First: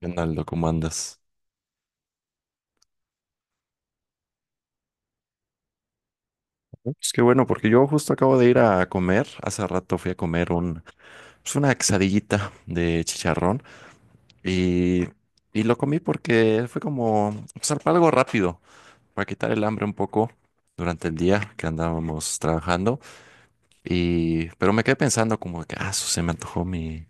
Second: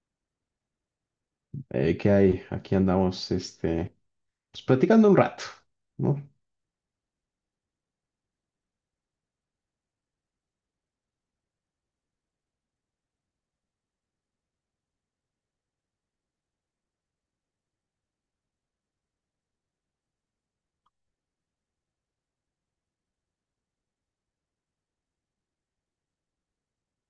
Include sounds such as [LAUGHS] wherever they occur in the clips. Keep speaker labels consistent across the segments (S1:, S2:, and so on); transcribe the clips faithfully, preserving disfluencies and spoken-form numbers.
S1: Leonardo, ¿cómo andas?
S2: Eh, ¿qué hay? Aquí andamos, este, pues, platicando un rato, ¿no?
S1: Es que bueno, porque yo justo acabo de ir a comer. Hace rato fui a comer un, pues una quesadillita de chicharrón y, y lo comí porque fue como pues, algo rápido para quitar el hambre un poco durante el día que andábamos trabajando. Y, pero me quedé pensando como que, ah, su, se me antojó mi...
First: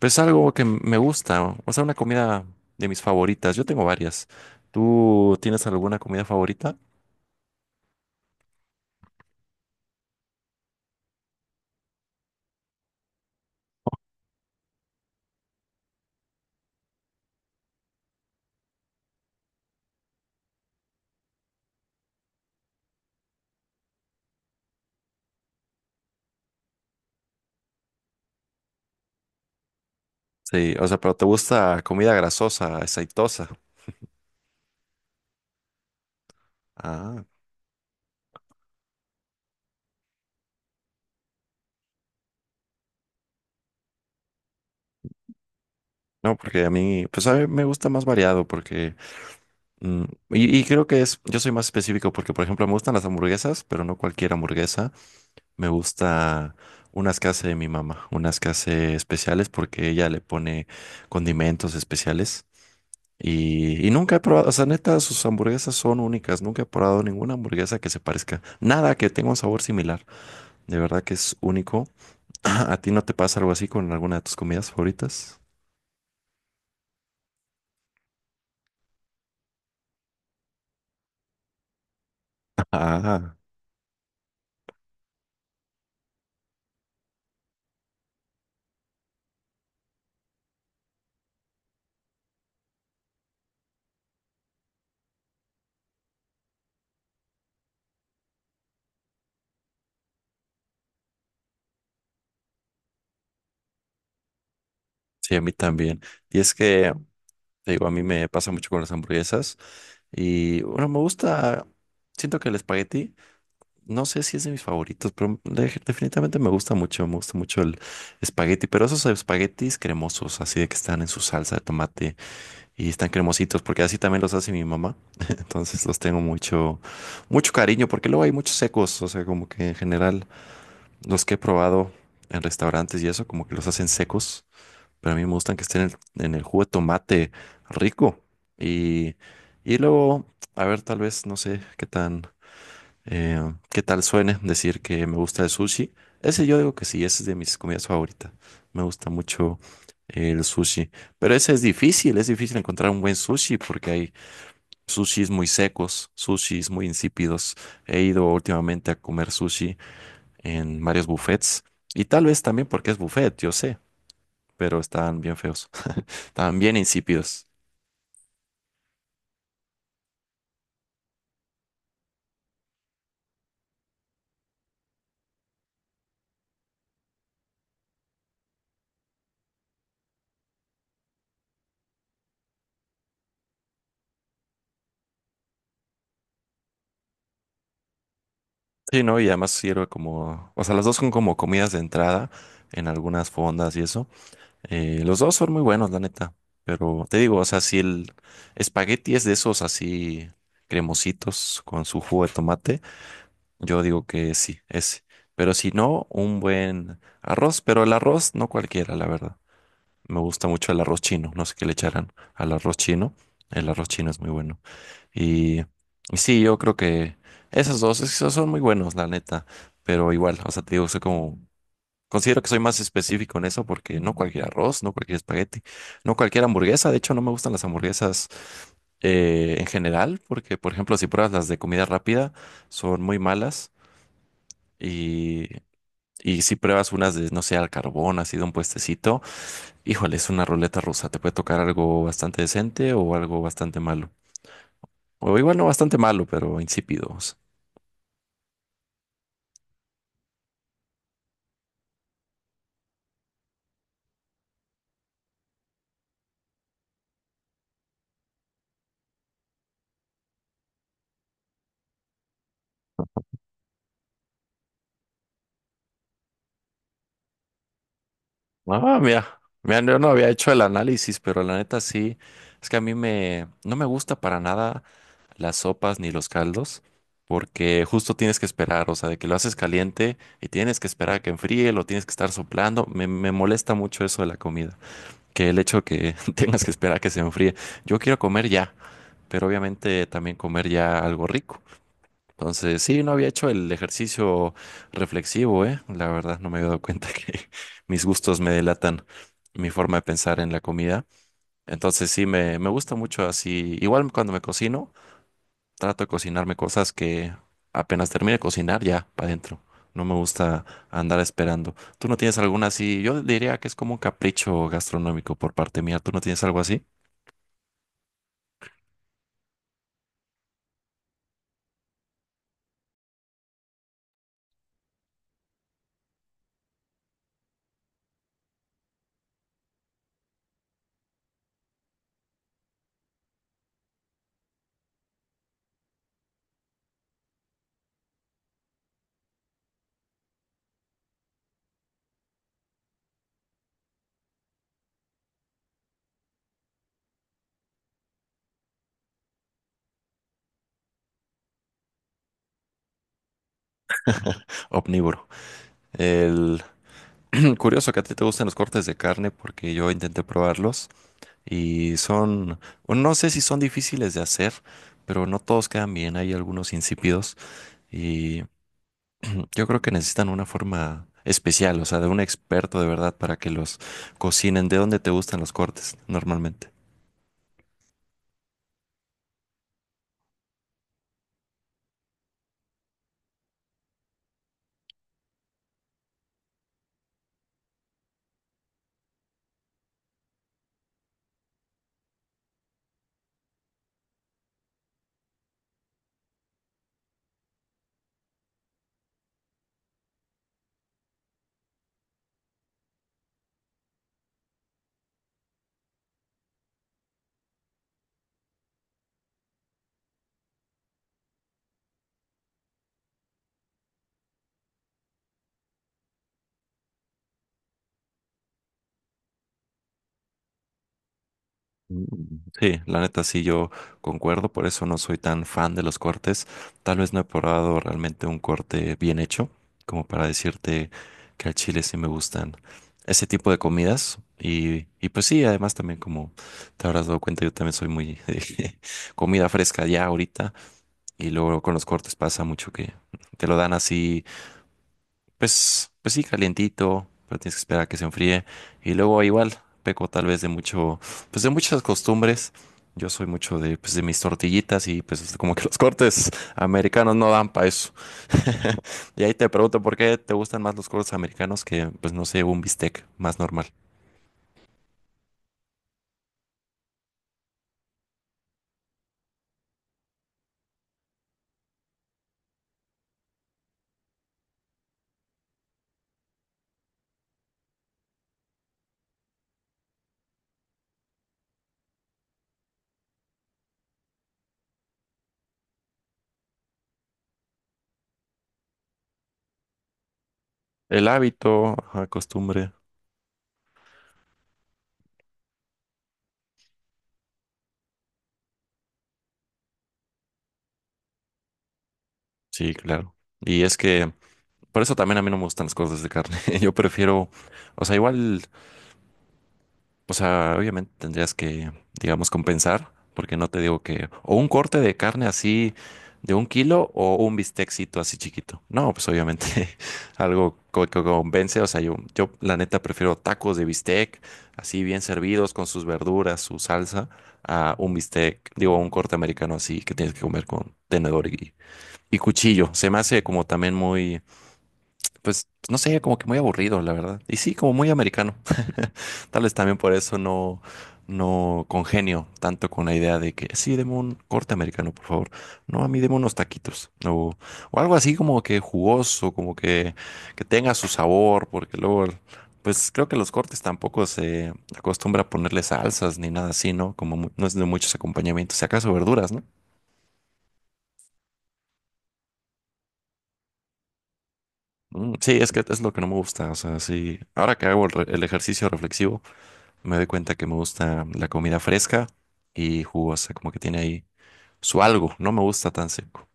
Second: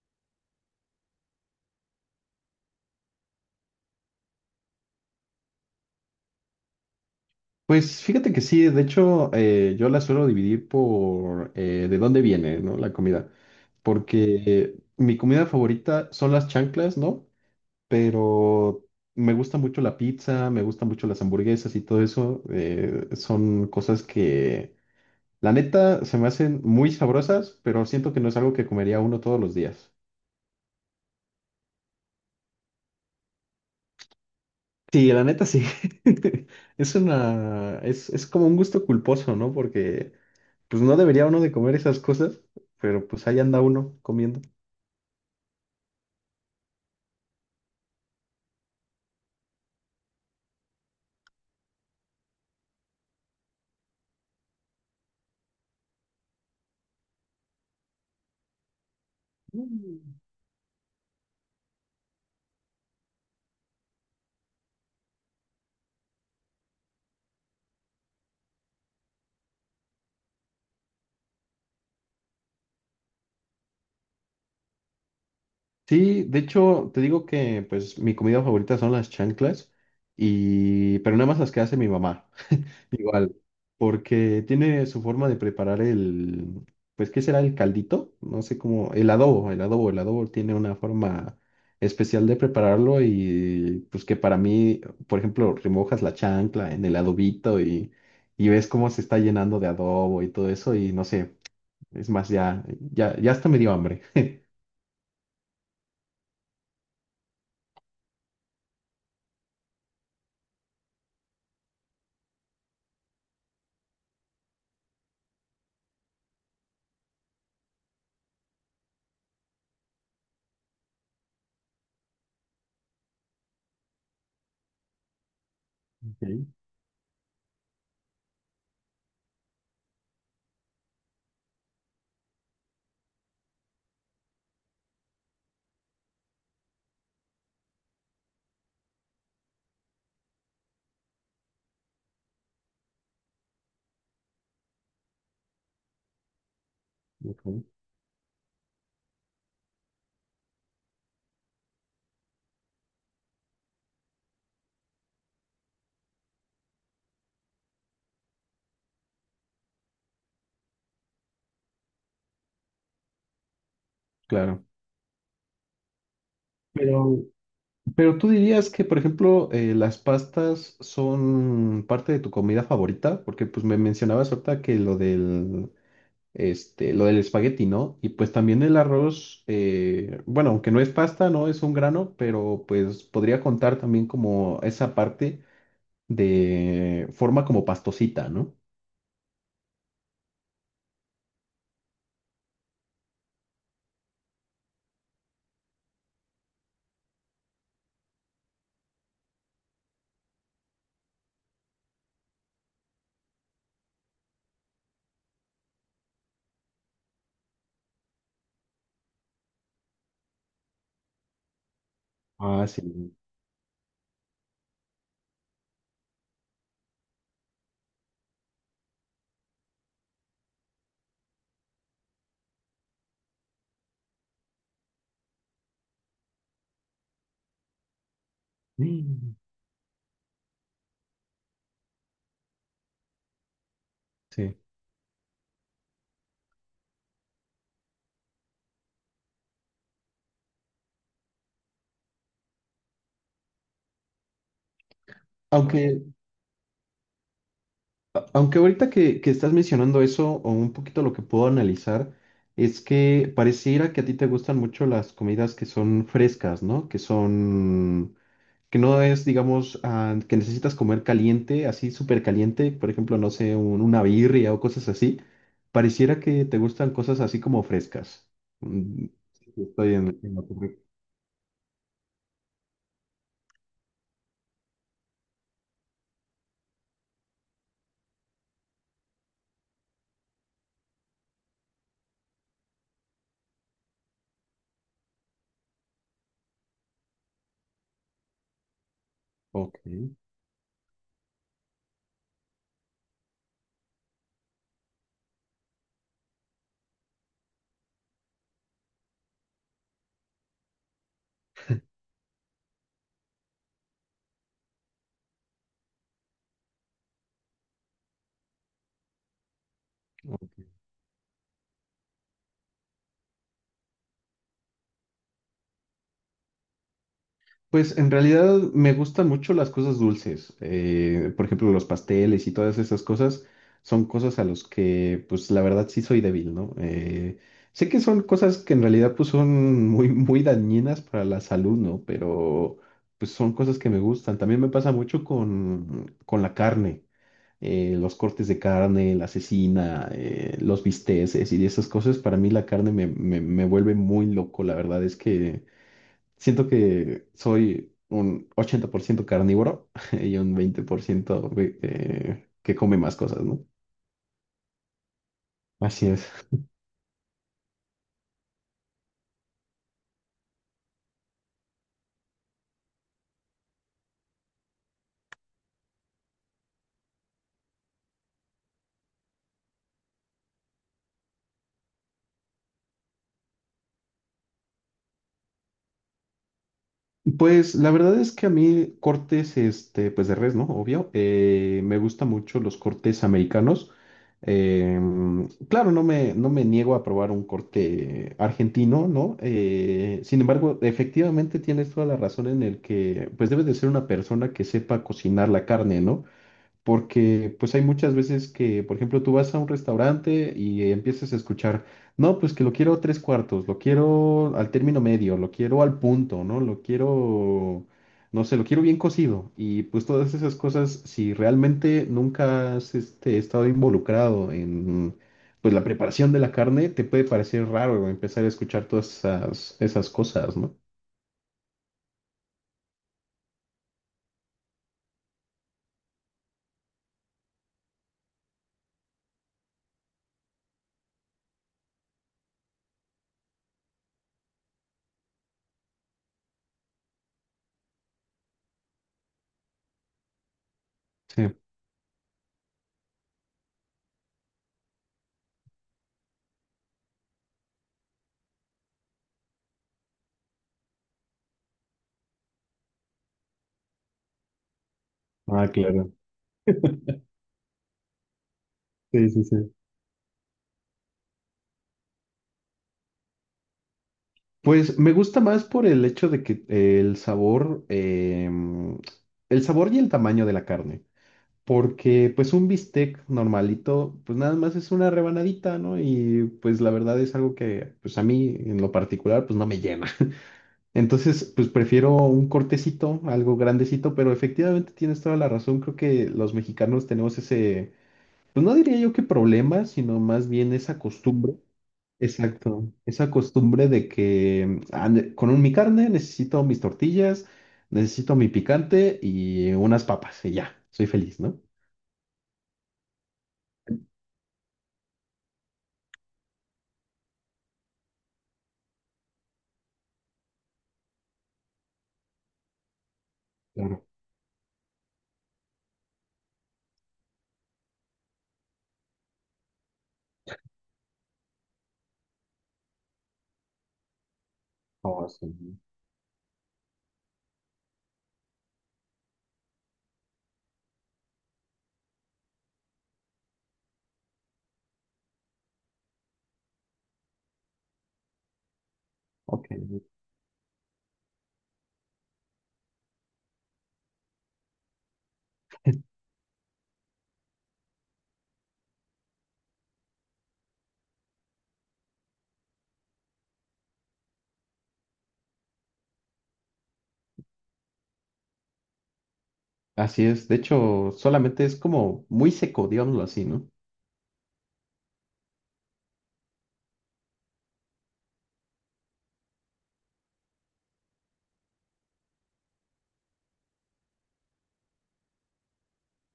S1: Pues algo que me gusta, o sea, una comida de mis favoritas. Yo tengo varias. ¿Tú tienes alguna comida favorita?
S2: Pues fíjate que sí, de hecho, eh, yo la suelo dividir por eh, de dónde viene, ¿no? La comida. Porque eh, mi comida favorita son las chanclas, ¿no? Pero me gusta mucho la pizza, me gustan mucho las hamburguesas y todo eso. Eh, son cosas que, la neta, se me hacen muy sabrosas, pero siento que no es algo que comería uno todos los días.
S1: Sí, o sea, pero ¿te gusta comida grasosa, aceitosa?
S2: Sí, la neta sí. [LAUGHS] Es
S1: Ah,
S2: una, es, es como un gusto culposo, ¿no? Porque pues no debería uno de comer esas cosas, pero pues ahí anda uno comiendo.
S1: no, porque a mí, pues a mí me gusta más variado porque, mm, y, y creo que es, yo soy más específico porque, por ejemplo, me gustan las hamburguesas, pero no cualquier hamburguesa. Me gusta unas que hace mi mamá, unas que hace especiales porque ella le
S2: Mm.
S1: pone condimentos especiales. Y, y nunca he probado, o sea, neta, sus hamburguesas son únicas. Nunca he probado ninguna hamburguesa que se parezca. Nada que tenga un sabor similar. De verdad que es único. [LAUGHS] ¿A ti no te pasa algo así con alguna de tus comidas favoritas?
S2: Sí, de hecho, te digo que pues mi comida favorita son las chanclas y pero nada más las que hace mi mamá.
S1: Ah,
S2: Igual, porque tiene su forma de preparar el, pues, ¿qué será el caldito? No sé cómo, el adobo, el adobo, el adobo tiene una forma especial de prepararlo y pues que para mí, por ejemplo, remojas la chancla en el adobito y, y ves cómo se está llenando de adobo y todo eso y no sé, es más, ya, ya, ya hasta me dio hambre.
S1: sí, a mí también. Y es que, te digo, a mí me pasa mucho con las hamburguesas. Y bueno, me gusta, siento que el espagueti, no sé si es de mis favoritos, pero de- definitivamente me gusta mucho, me gusta mucho el espagueti, pero esos espaguetis cremosos, así de que están en su salsa de tomate y están cremositos, porque así también los hace mi mamá. [LAUGHS] Entonces los tengo
S2: Ok,
S1: mucho, mucho cariño, porque luego hay muchos secos, o sea, como que en general. Los que he probado en restaurantes y eso, como que los hacen secos, pero a mí me gustan que estén en el, en el jugo de tomate rico. Y, y luego, a ver, tal vez, no sé qué tan, eh, qué tal suene decir que me gusta el sushi. Ese yo digo que sí, ese es de mis
S2: ok.
S1: comidas favoritas. Me gusta mucho eh, el sushi, pero ese es difícil, es difícil encontrar un buen sushi porque hay sushis muy secos, sushis muy insípidos. He ido últimamente a comer sushi en varios buffets. Y tal vez también porque es buffet, yo sé,
S2: Claro.
S1: pero estaban bien feos, [LAUGHS] estaban bien
S2: Pero
S1: insípidos.
S2: Pero tú dirías que, por ejemplo, eh, las pastas son parte de tu comida favorita, porque pues me mencionabas ahorita que lo del, este, lo del espagueti, ¿no? Y pues también el arroz, eh, bueno, aunque no es pasta, no es un grano, pero pues podría contar también como esa parte de forma como pastosita, ¿no?
S1: Sí, ¿no? Y además sirve como, o sea, los dos son como comidas de entrada en algunas fondas y eso. Eh, los dos son muy buenos, la neta. Pero te digo, o sea, si el espagueti es de esos así cremositos con su jugo de tomate, yo digo que sí, ese. Pero si no, un buen arroz, pero el arroz no cualquiera, la verdad. Me gusta mucho el arroz chino, no sé qué le echarán al
S2: Ah,
S1: arroz
S2: sí.
S1: chino. El arroz chino es muy bueno. Y, y sí, yo creo que esos dos, esos son muy buenos, la neta. Pero igual, o sea, te digo, soy como, considero que soy más específico en eso porque no cualquier arroz, no cualquier espagueti, no cualquier hamburguesa. De hecho, no me gustan las hamburguesas
S2: Mm.
S1: eh, en general porque, por ejemplo, si pruebas las de comida rápida, son muy malas.
S2: Sí.
S1: Y, y si pruebas unas de, no sé, al carbón, así de un puestecito. Híjole, es una ruleta rusa. Te puede tocar algo bastante decente o algo bastante malo. O igual
S2: Ah.
S1: no bastante
S2: Aunque,
S1: malo, pero insípidos.
S2: Aunque ahorita que, que estás mencionando eso, o un poquito lo que puedo analizar, es que pareciera que a ti te gustan mucho las comidas que son frescas, ¿no? Que son, que no es, digamos, ah, que necesitas comer caliente, así súper caliente, por ejemplo, no sé, un- una birria o cosas así. Pareciera que te gustan cosas así como frescas.
S1: Ah,
S2: Mm.
S1: mira. Mira,
S2: Estoy
S1: yo no
S2: en,
S1: había
S2: en lo
S1: hecho el
S2: correcto.
S1: análisis, pero la neta sí. Es que a mí me, no me gusta para nada las sopas ni los caldos, porque justo tienes que esperar, o sea, de que lo haces caliente y tienes que esperar a que enfríe, lo tienes que estar soplando. Me, me molesta mucho eso de la comida, que el hecho que [LAUGHS] tengas que esperar a que se enfríe. Yo quiero comer ya, pero
S2: Ok,
S1: obviamente también comer ya algo rico. Entonces, sí, no había hecho el ejercicio reflexivo, ¿eh? La verdad, no me había dado cuenta [LAUGHS] que mis gustos me delatan mi forma de pensar en la comida. Entonces, sí, me, me gusta mucho así. Igual cuando me cocino, trato de cocinarme cosas que apenas termine de cocinar, ya, para adentro. No me gusta
S2: ok.
S1: andar esperando. ¿Tú no tienes alguna así? Yo diría que es como un capricho gastronómico por parte mía. ¿Tú no tienes algo así?
S2: Pues en realidad me gustan mucho las cosas dulces. Eh, por ejemplo, los pasteles y todas esas cosas son cosas a los que, pues la verdad sí soy débil, ¿no? Eh, sé que son cosas que en realidad pues son muy, muy dañinas para la salud, ¿no? Pero pues son cosas que me gustan. También me pasa mucho con, con la carne, eh, los cortes de carne, la cecina, eh, los bisteces y esas cosas. Para mí la carne me, me me vuelve muy loco, la verdad es que... Siento que soy un ochenta por ciento carnívoro [LAUGHS] y un veinte por ciento ve- eh, que come más cosas, ¿no?
S1: Omnívoro.
S2: Así es.
S1: El... [CLEARS THROAT] Curioso que a ti te gustan los cortes de carne porque yo intenté probarlos. Y son, bueno, no sé si son difíciles de hacer, pero no todos quedan bien. Hay algunos insípidos y [CLEARS THROAT] yo creo que necesitan una forma especial, o sea, de un experto de verdad para que los cocinen. ¿De dónde te gustan los cortes normalmente?
S2: Pues la verdad es que a mí cortes, este, pues de res, ¿no? Obvio. Eh, me gustan mucho los cortes americanos. Em, claro, no me, no me niego a probar un corte argentino, ¿no? Eh, sin embargo, efectivamente tienes toda la razón en el que, pues debes de ser una persona que sepa cocinar la carne, ¿no? Porque pues hay muchas veces que, por ejemplo, tú vas a un restaurante y eh, empiezas a escuchar, no, pues que lo quiero tres cuartos, lo quiero al término medio, lo quiero al punto, ¿no? Lo quiero, no sé, lo quiero bien cocido. Y pues todas esas cosas, si realmente nunca has este, estado involucrado en pues la preparación de la carne, te puede parecer raro empezar a escuchar todas esas, esas cosas, ¿no?
S1: Mm, Sí, la neta sí, yo concuerdo, por eso no soy tan fan de los cortes. Tal vez no he probado realmente un corte bien hecho, como para decirte que al chile sí me gustan ese tipo de comidas. Y, y pues sí, además también como te habrás dado cuenta, yo también soy muy [LAUGHS] de comida fresca ya ahorita. Y
S2: Sí.
S1: luego con los cortes pasa mucho que te lo dan así pues, pues sí, calientito, pero tienes que esperar a que se enfríe. Y luego igual, peco tal vez de mucho, pues de muchas costumbres. Yo soy mucho de, pues de mis tortillitas y pues como que
S2: Ah,
S1: los
S2: claro.
S1: cortes americanos no dan para eso. [LAUGHS] Y
S2: Sí,
S1: ahí
S2: sí,
S1: te
S2: sí.
S1: pregunto por qué te gustan más los cortes americanos que, pues no sé, un bistec más normal.
S2: Pues me gusta más por el hecho de que eh, el sabor, em, el sabor y el tamaño de la carne, porque pues un bistec normalito, pues nada más es una rebanadita, ¿no? Y pues la verdad es algo que pues a mí en lo particular pues no me llena. [LAUGHS] Entonces pues prefiero un cortecito, algo grandecito, pero efectivamente tienes toda la razón, creo que los mexicanos tenemos ese, pues no diría yo que problema, sino más bien esa
S1: El
S2: costumbre.
S1: hábito, ajá, costumbre.
S2: Exacto, esa costumbre de que ah, ne- con un- mi carne necesito mis tortillas, necesito mi picante y unas papas y ya, soy feliz, ¿no?
S1: Sí, claro. Y es que por eso también a mí no me gustan los cortes de carne. [LAUGHS] Yo prefiero, o sea, igual, o sea, obviamente tendrías que, digamos, compensar, porque no te digo
S2: Claro.
S1: que, o un corte de carne así de un kilo o un bistecito así chiquito. No, pues obviamente [LAUGHS] algo co- que convence. O sea, yo, yo la neta prefiero tacos de bistec, así bien
S2: No,
S1: servidos
S2: sí.
S1: con sus verduras, su salsa, a un bistec, digo, un corte americano así que tienes que comer con tenedor y, y cuchillo. Se me hace como también muy, pues, no sé, como que muy aburrido, la verdad. Y sí, como muy americano. Tal vez
S2: Ok.
S1: también por eso no, no congenio tanto con la idea de que sí, deme un corte americano, por favor. No, a mí deme unos taquitos. O, o algo así como que jugoso, como que, que tenga su sabor, porque luego, pues creo que los cortes tampoco se acostumbra a ponerle salsas ni nada así, ¿no? Como mu- no es de muchos acompañamientos, si acaso verduras, ¿no?
S2: Así es, de hecho, solamente es como muy seco, digámoslo así, ¿no?
S1: Mm, Sí, es que es lo que no me gusta, o sea, sí, ahora que hago el, re- el ejercicio reflexivo, me doy cuenta que me gusta la comida fresca y jugosa, como que tiene ahí su algo, no me gusta tan seco.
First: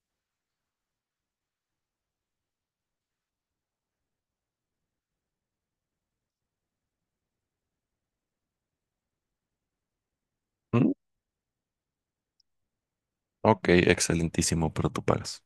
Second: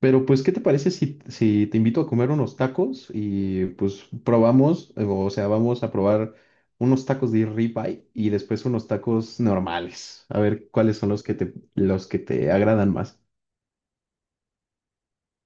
S2: Pero pues, ¿qué te parece si, si te invito a comer unos tacos y pues probamos, eh, o sea, vamos a probar unos tacos de ribeye y después unos tacos normales, a ver
S1: Mm,
S2: cuáles son los que te, los que te agradan más.
S1: Ok, excelentísimo, pero tú pagas.